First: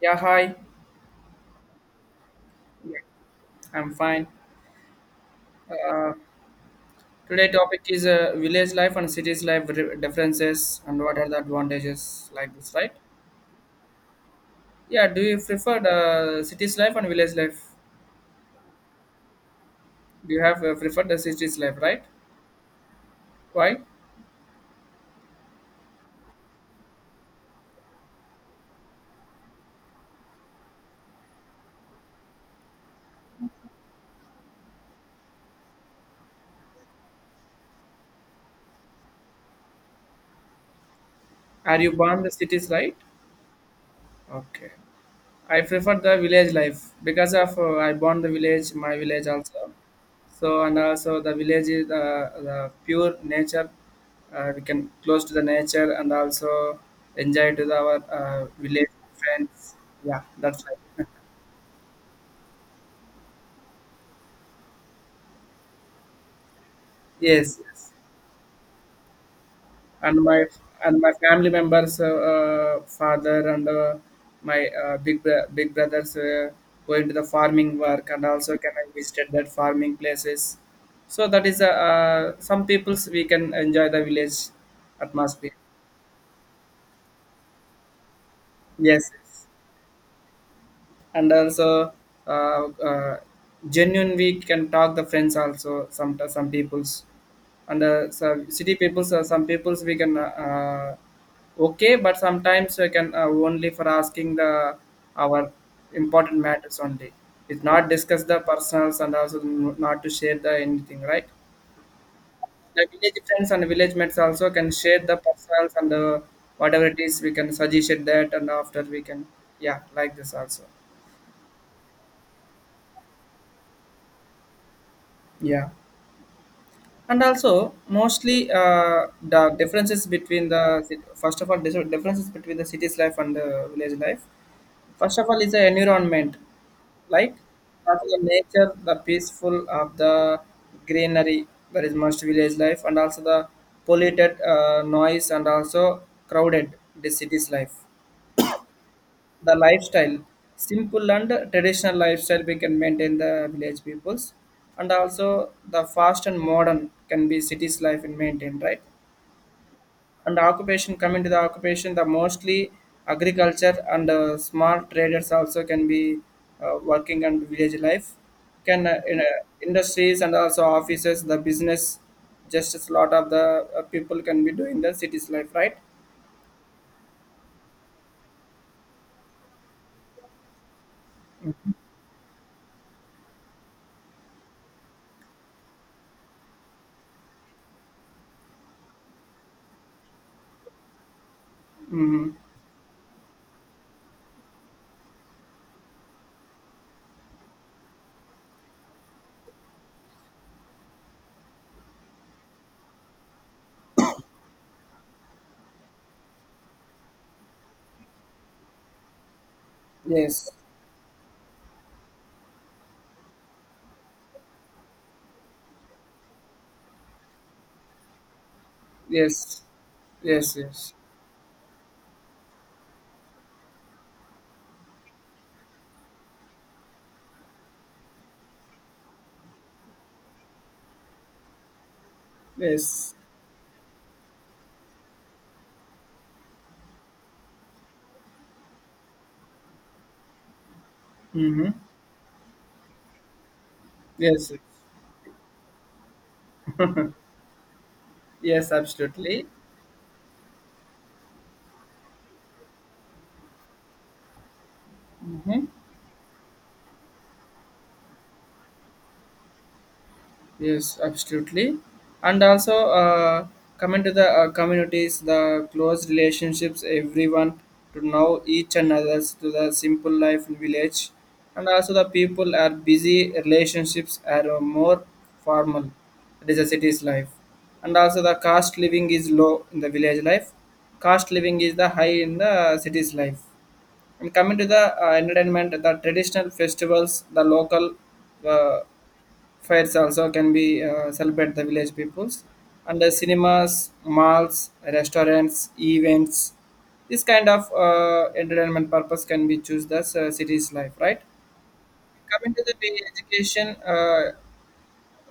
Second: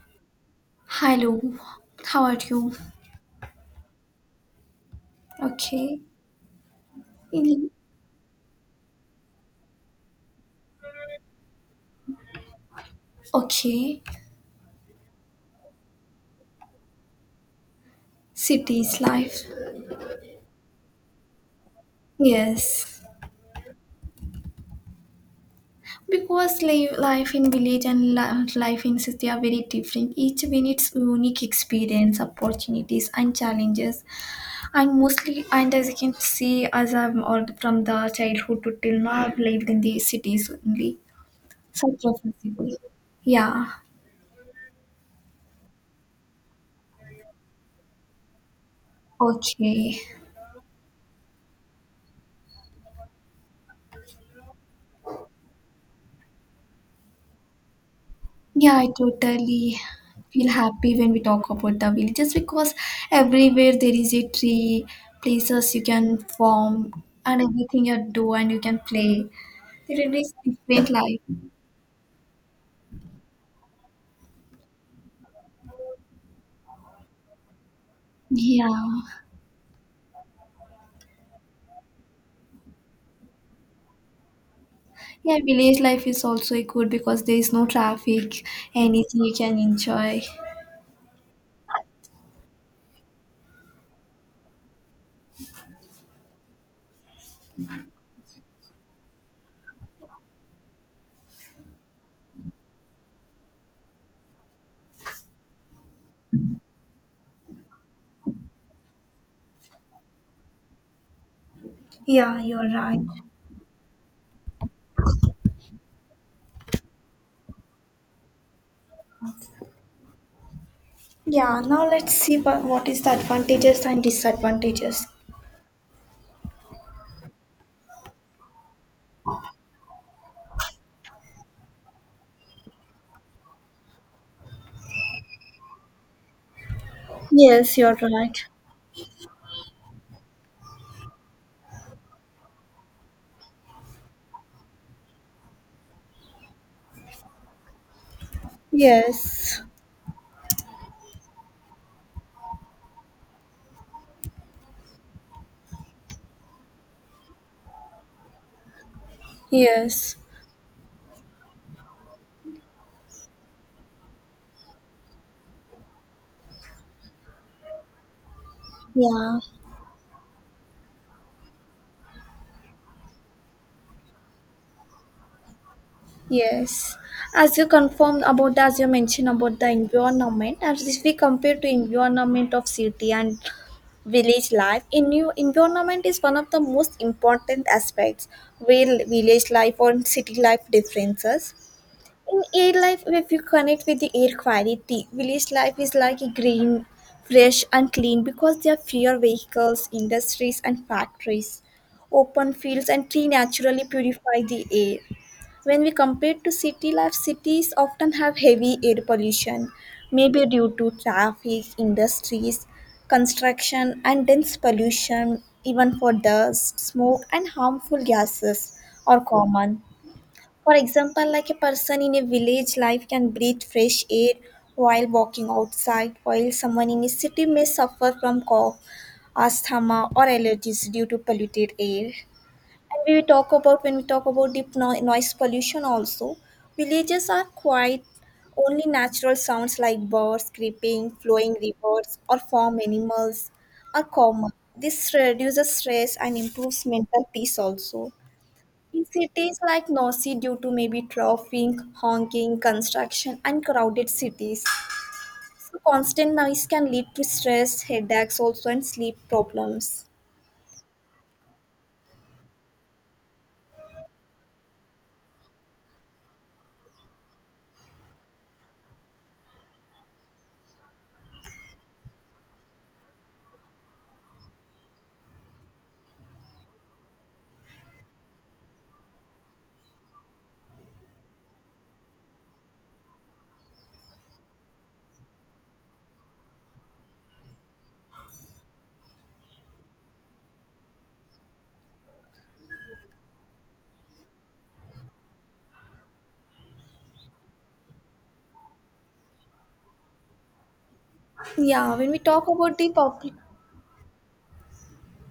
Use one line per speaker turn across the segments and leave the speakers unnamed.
Yeah, hi.
Hello, how are you?
Yeah, I'm fine.
Okay.
Uh, Today
In-
topic is village life and cities life differences and what are the advantages like this, right?
Okay.
Yeah, do you prefer the cities life and village life?
Cities life.
Do you have preferred the cities life, right?
Yes.
Why?
Because live life in village and life in city are very different. Each one its unique experience, opportunities, and challenges. And mostly, and as you can see, as I'm all from the childhood to till now, I've lived in the cities only.
Are you
Such a
born the cities,
flexible.
right?
Yeah.
Okay. I prefer the village life because of I born the village, my village also.
Okay.
So and also the village is the pure nature. We can close to the nature and also enjoy to the, our
Yeah,
village
I
friends.
totally
Yeah,
feel
that's
happy
right.
when we talk about the villages because everywhere there is a tree, places you can form, and
Yes,
everything
yes.
you do and you can play. There
and
is
my
different
and my
life.
family members father and my big brothers, going to the farming work and also
Yeah.
can I visited that farming places, so that is some people's we can enjoy the village
Yeah,
atmosphere.
village life is also good because there is no traffic,
Yes,
anything you
yes.
can enjoy.
And also uh, uh, genuine we can talk the friends also some people's, and so city peoples, some peoples we can okay, but sometimes we can only for asking the our important matters only. It's not discuss the personals and also not to share the anything, right?
Yeah, you're
The
right.
village friends and village mates also can share the personals and the whatever it is we can suggest it that, and after we can, yeah, like this also.
Yeah, now let's see what is the advantages and disadvantages.
Yeah, and also mostly the differences between first of all differences between the city's life and the village life. First of all is the environment, like
Yes, you're
also the
right.
nature, the peaceful of the greenery. That is most village life, and also the polluted noise and also crowded, the city's life. The
Yes.
lifestyle, simple and traditional lifestyle we can maintain, the village peoples, and also the fast and modern can be cities life and maintain, right?
Yes.
And occupation, coming to the occupation, the mostly agriculture and small traders also can be working and village life can
Yeah.
industries and also offices, the business, just as lot of the people can be doing the cities life, right?
Yes, as you mentioned about the environment, as if we compare to environment of city and village life, in new environment is one of the most important aspects where village life or city life differences.
Mm-hmm.
In air life, if you connect with the air quality, village life is like a green, fresh and clean because there are fewer vehicles, industries and factories. Open fields and tree naturally purify the air when we compare to city life, cities often have heavy air pollution, maybe
Yes,
due to traffic, industries, construction, and dense pollution, even for dust, smoke, and harmful gases are
yes.
common.
Yes,
For
yes.
example, like a person in a village life can breathe fresh air while walking outside, while someone in a city may suffer from cough, asthma, or allergies due to polluted air. And
Yes.
we talk about when we talk about deep noise pollution also, villages are quiet. Only natural sounds like birds creeping, flowing
Mm-hmm.
rivers, or farm animals are
Yes.
common. This reduces stress and improves mental peace also.
Yes,
In
absolutely.
cities like noisy due to maybe traffic, honking, construction, and crowded cities,
Mm-hmm.
so constant noise can lead to stress, headaches also, and sleep problems.
Yes, absolutely. And also, coming to the communities, the close relationships, everyone to know each another, to the simple life in village. And also, the people are busy, relationships are more formal. It is a city's life. And also, the cost living is low in the village life. Cost living is the high in the city's life. And coming to the entertainment, the traditional festivals, the local uh, fairs also can be celebrate the village peoples, and the cinemas, malls, restaurants, events. This kind of entertainment purpose can be choose the city's life, right?
Yeah, when we talk
Coming to the
about the public,
education,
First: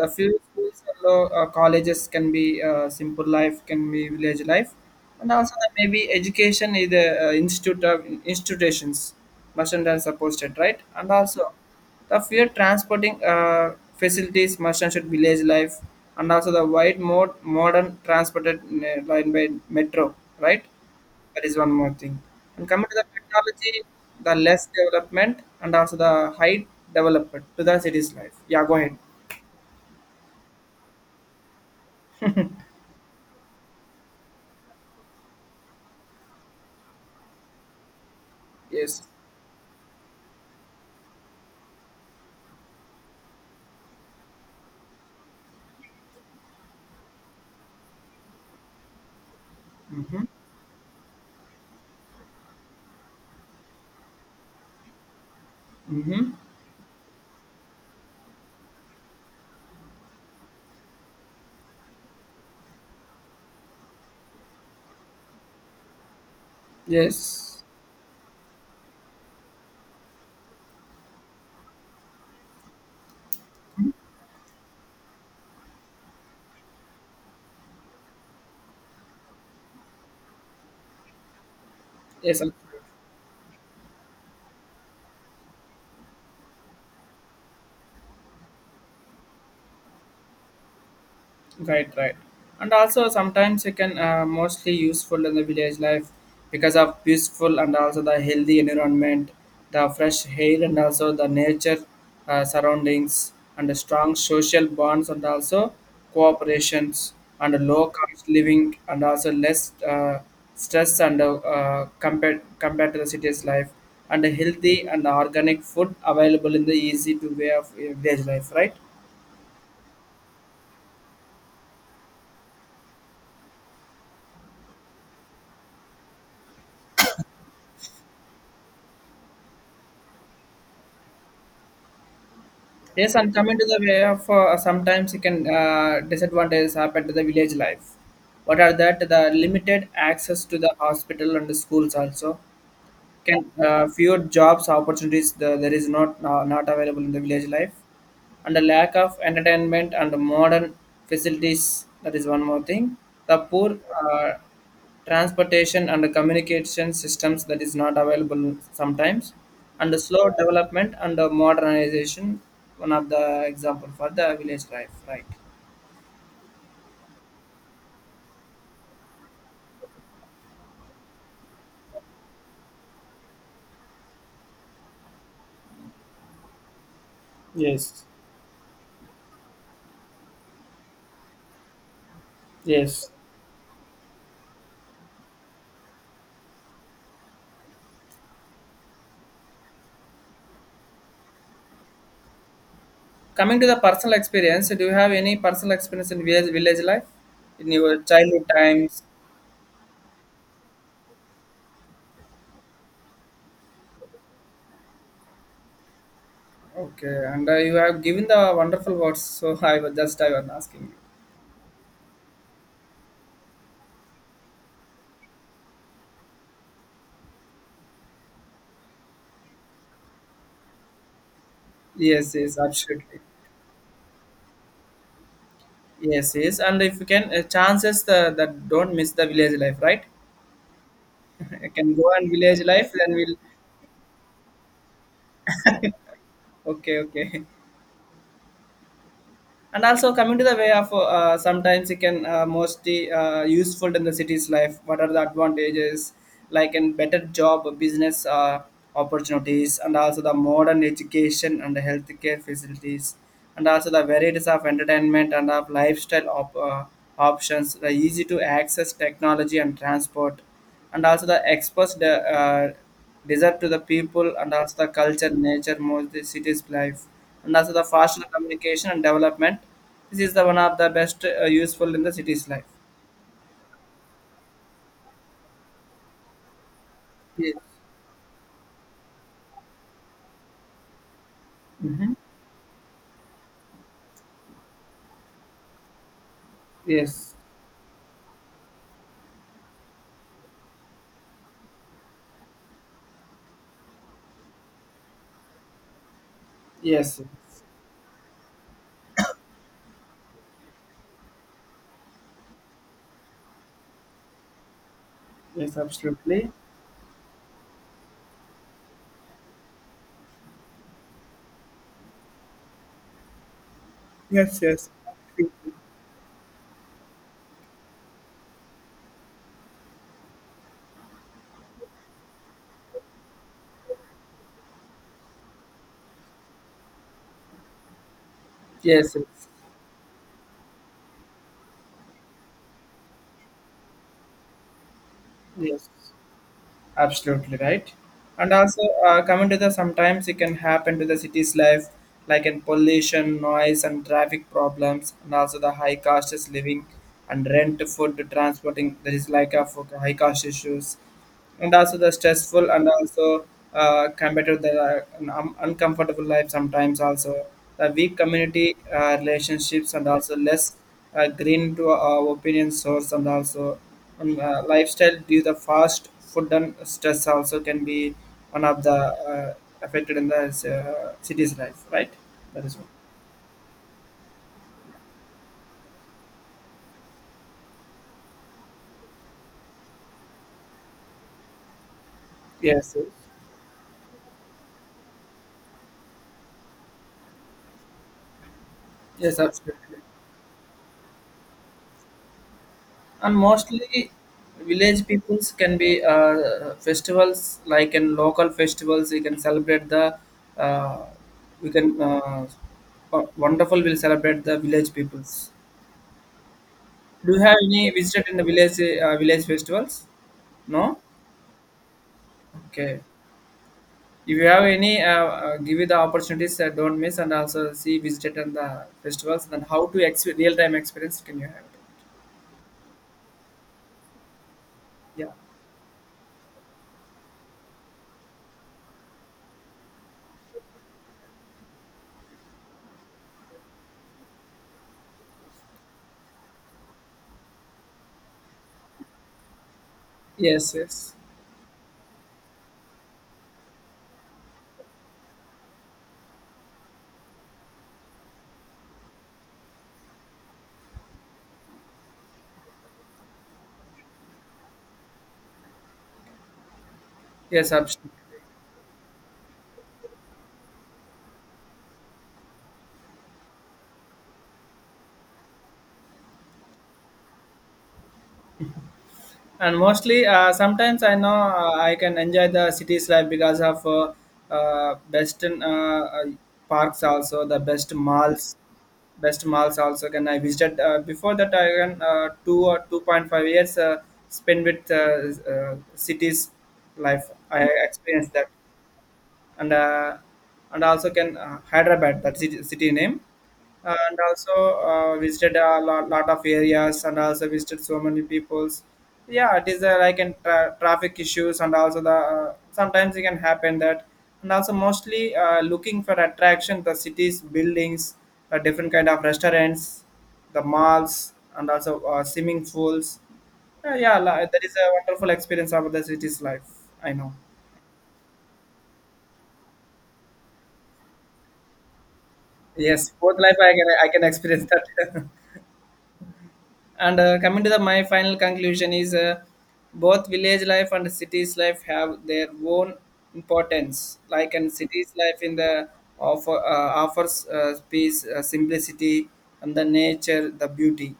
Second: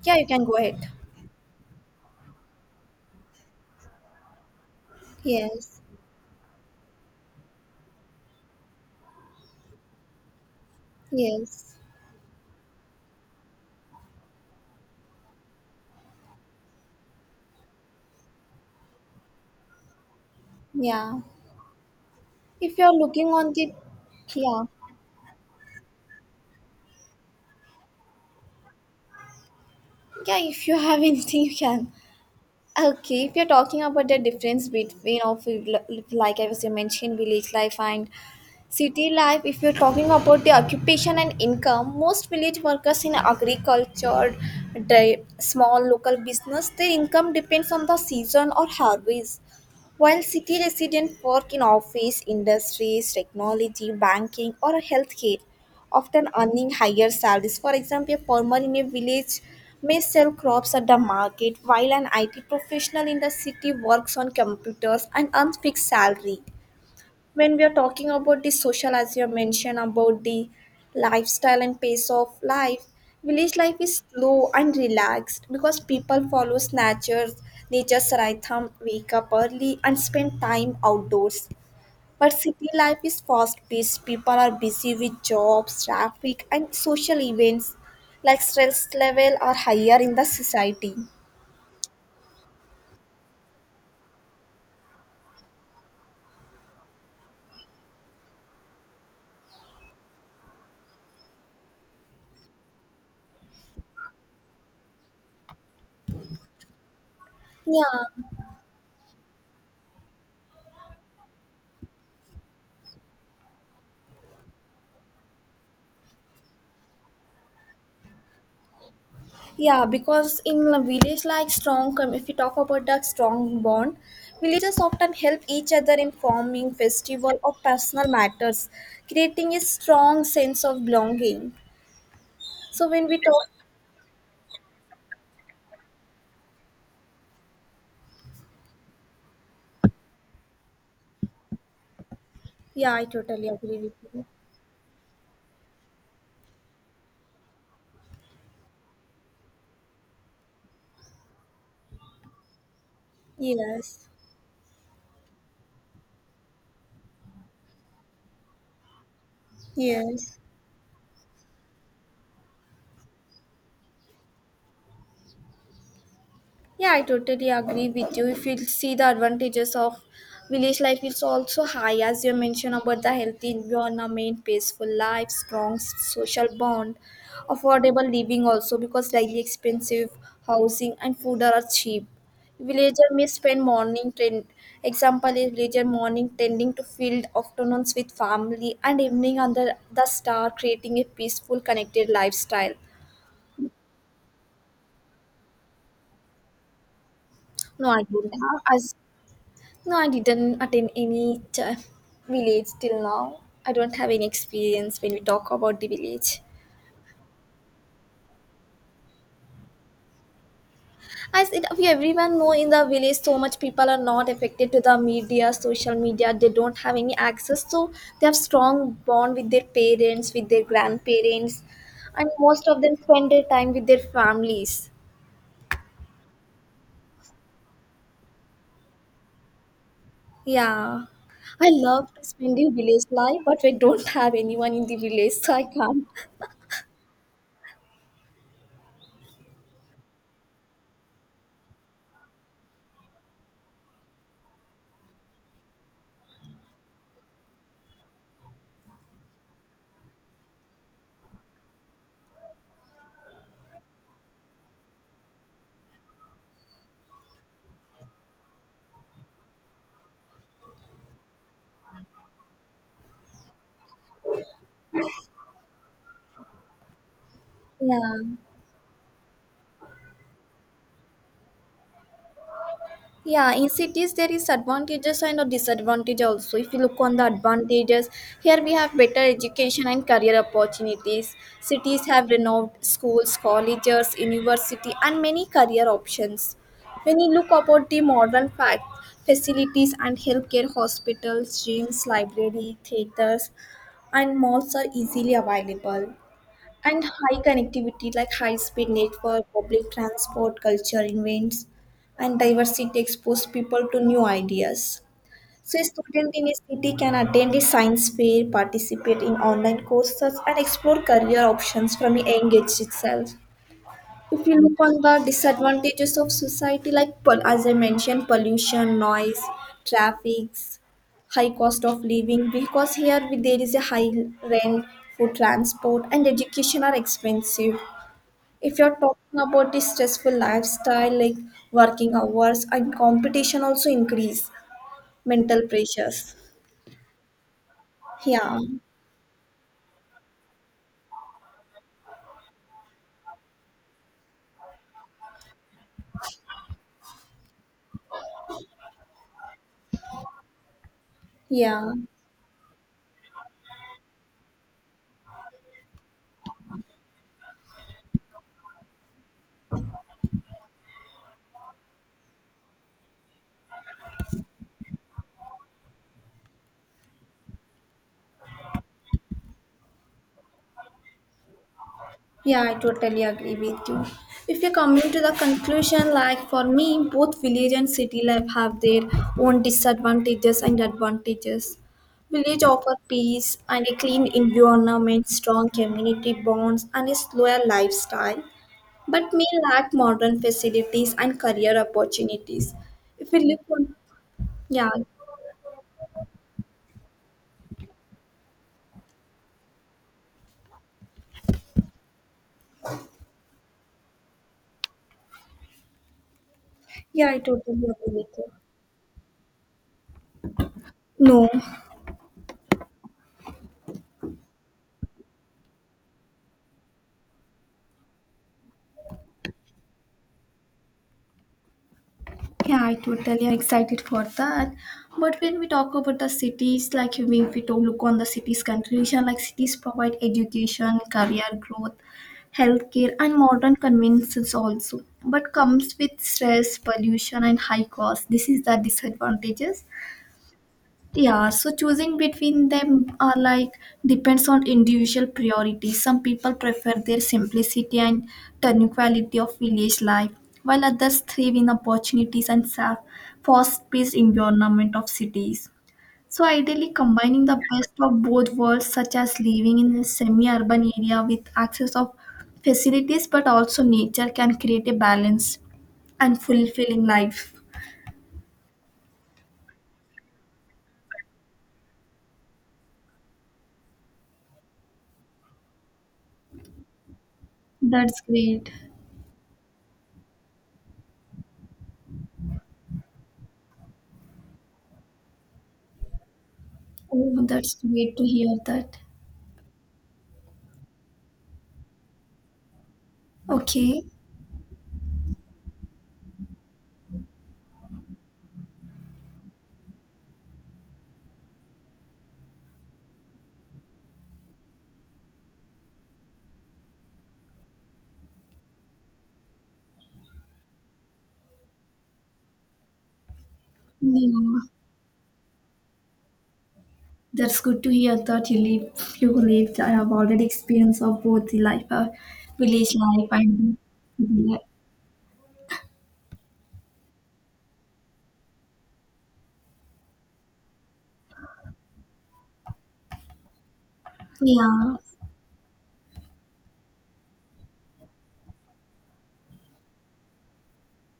a
yeah, you
few
can go
schools
ahead.
and colleges can be simple life, can be village life, and also that
Yes,
maybe education is the institute of institutions merchant are supported, right? And also
yes,
the fear transporting facilities merchant should village life, and also the wide modern transported line by metro, right?
yeah.
That is one more thing. And
If
coming
you're
to the
looking on the,
technology, the
yeah,
less development and also the high development to the city's life. Yeah, go ahead.
yeah, if you have anything, you can. Okay, if you're talking about the difference between of like I was mentioned village life and
Yes.
city life, if you're talking about the occupation and income, most village workers in agriculture, the small local business, their income depends on the season or harvest. While
Mm-hmm.
city residents work in office, industries, technology, banking, or healthcare, often
Mm-hmm.
earning higher salaries. For example, a farmer in a village may sell crops at the market, while an IT professional in the city works on computers and earns fixed salary. When
Yes.
we are talking about the social as you have mentioned about the lifestyle and pace of life, village life is slow and relaxed because people follow nature's rhythm, wake up early and spend time outdoors, but
Yes.
city life is fast paced, people are busy with jobs, traffic and social events, like stress level are higher in the society.
Right, right. And also sometimes it can mostly useful in the village life, because of peaceful and also the healthy environment, the fresh air and also the nature surroundings, and the strong social bonds and also cooperations, and a low cost
Yeah.
living and also less stress and compared to the city's life, and a healthy and organic food available in the easy to way of village life, right?
Yeah, because in a village like if you talk about the strong bond, villagers often help each other in forming festival or personal matters, creating a strong sense of belonging. So when
Yes,
we
and
talk,
coming to the way of sometimes it can disadvantages happen to the village life. What are that? The limited access to the hospital and the schools also,
yeah, I totally
can
agree with
fewer
you.
jobs opportunities, there is not not available in the village life, and the lack of entertainment and modern facilities. That is one more thing, the poor
Yes,
uh, transportation and the communication systems that is not available sometimes, and the slow
yes.
development and the modernization, one of the example for the village life, right?
Yeah, I totally agree with you. If you see the advantages of village life, it's also high, as you mentioned about the healthy environment, peaceful life, strong social bond,
Yes,
affordable living also because daily expensive, housing and food are cheap.
yes.
Villager may spend morning trend. Example is villager morning tending to field, afternoons with family, and evening under the star, creating a peaceful, connected lifestyle.
Coming to the personal experience, do you have any personal experience in village life in
No,
your
I don't.
childhood
As
times?
no, I didn't attend any village till now. I don't have any experience when we talk about the village.
Okay, and you have given the wonderful words, so I was just, I was asking you.
As it, we everyone know in the village, so much people are not affected to the media, social media. They don't have any access, so they have strong bond with their parents, with their grandparents, and
Yes, yes,
most of them
absolutely.
spend their time with their families.
Yes, yes, and if you can, chances that don't miss the village life, right?
Yeah, I
You can go
love to
and
spend
village
in
life,
village
then we'll.
life, but we don't have anyone in the village, so I can't.
Okay, okay. And also coming to the way of sometimes it can mostly useful in the city's life. What are the advantages? Like in better job business, opportunities, and also the modern education and healthcare facilities, and also the varieties of entertainment and of lifestyle options, the easy to access technology and transport, and also the express the uh, desire to the people and also the culture nature more the city's life, and also the
Yeah.
faster communication and development. This is the one of the best useful in the city's life.
Yeah, in cities there is advantages and a disadvantage also. If you look on the
Yes.
advantages, here we have better education and career opportunities. Cities
Mm-hmm.
have renowned schools, colleges, university, and many career options. When you
Yes.
look about the facilities and healthcare hospitals, gyms, library, theaters, and malls are easily available. And
Yes,
high connectivity like high speed network, public transport, culture events, and diversity expose people to new ideas.
yes,
So, a student in
absolutely.
a city can attend a science fair, participate in online courses, and explore career options from a young age itself. If you
Yes,
look
yes.
on the disadvantages of society, like as I mentioned, pollution, noise, traffic, high cost of living, because there is a high rent, food, transport and education are expensive. If you're
Yes,
talking
yes,
about the stressful lifestyle, like working hours and competition also increase mental
yes.
pressures.
Absolutely right. And
Yeah,
also coming to the sometimes it can happen to the city's life, like in pollution, noise, and traffic problems, and also the high cost is living, and rent, food, transporting, there is like a for high cost issues, and
yeah.
also the stressful and also compared to the uncomfortable life sometimes also, the weak community relationships and also less green to opinion source, and also lifestyle due the fast food and stress also can be one of the affected in the city's life, right?
Yeah,
That
I
is one.
totally agree with you. If you're coming to the conclusion, like for me, both village and city life have their own disadvantages and advantages. Village
Yes,
offer
yes.
peace and a clean environment, strong community bonds, and a slower lifestyle. But
Yes,
may lack
absolutely.
modern facilities and career opportunities. If
And
we live
mostly
on, yeah,
village peoples can be festivals, like in local festivals. We can celebrate the, uh, we can uh, wonderful will celebrate the village peoples.
yeah,
Do
I
you have
totally
any
agree
visited
with
in the
you.
village festivals? No?
No.
Okay. If you have any give you the opportunities, don't miss, and also see visited in the festivals, then how to real-time experience can you have it.
Yeah, I totally am excited for that.
Yeah.
But when we talk about the cities, like you mean, if we don't look on the cities' conclusion, like cities provide education, career growth, healthcare, and modern conveniences also. But comes with stress, pollution, and high cost. This is the disadvantages.
Yes, yes.
Yeah, so choosing between them are like depends on individual priorities. Some people prefer their simplicity and tranquility of village life, while others thrive in opportunities and fast-paced environment of cities. So ideally, combining the
Yes,
best
absolutely.
of both worlds, such as living in a semi-urban area with access of facilities but also nature, can create a balanced and fulfilling life.
And mostly, sometimes I know, I can enjoy the city's life, because of best in, uh, parks also, the best
That's
malls,
great.
best malls also can I visited. Uh, before that I can, 2 or 2.5 years spend with city's life,
Oh,
I
that's great to
experienced that.
hear that.
And and also can, Hyderabad that city name.
Okay.
And also visited a lot of areas, and also visited so many peoples. Yeah, it is like in traffic issues, and also the sometimes it can happen that, and also mostly, looking for attraction the cities buildings, different kind of restaurants, the malls, and also swimming pools. Yeah, yeah,
Yeah,
that is a wonderful experience of the city's life, I know.
that's good to hear that you live. I have already experience of both the life, village
Yes,
life
both life I
and
can
city life.
experience that. And coming to the my final conclusion is, both village life and cities life have their own importance. Like in
Yeah.
cities life, in the offer, offers, peace, simplicity, and the nature, the beauty.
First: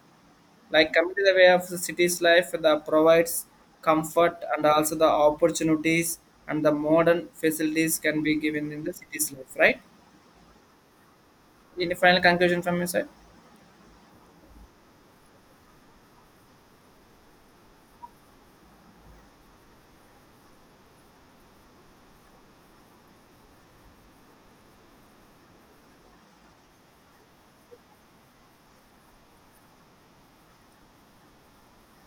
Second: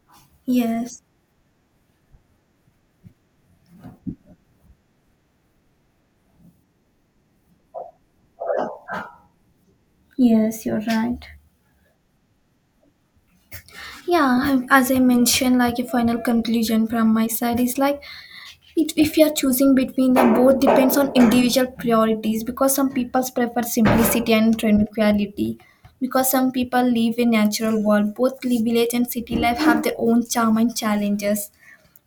Like
Yes.
coming to the way of the cities life, that provides comfort and also the opportunities and the modern facilities can be given in the cities life, right?
Yes, you're right.
Any final conclusion from your side?
Yeah, I- as I mentioned, like a final conclusion from my side is like, it, if you are choosing between them, both depends on individual priorities because some people prefer simplicity and tranquility. Because some people live in natural world, both village and city life have their own charm and challenges.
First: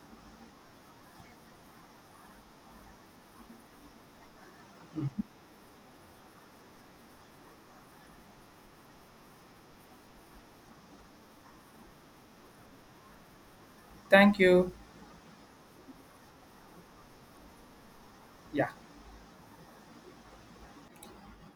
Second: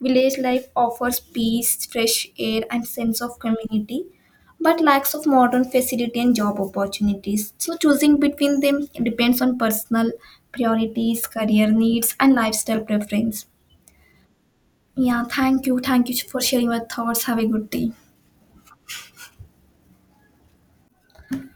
Village life offers peace, fresh air, and sense of community, but lacks of modern facility and job opportunities. So choosing between them depends on personal priorities, career needs, and lifestyle preference.
Thank you.
Yeah, thank you. Thank you for sharing your thoughts. Have a good day.
Yeah.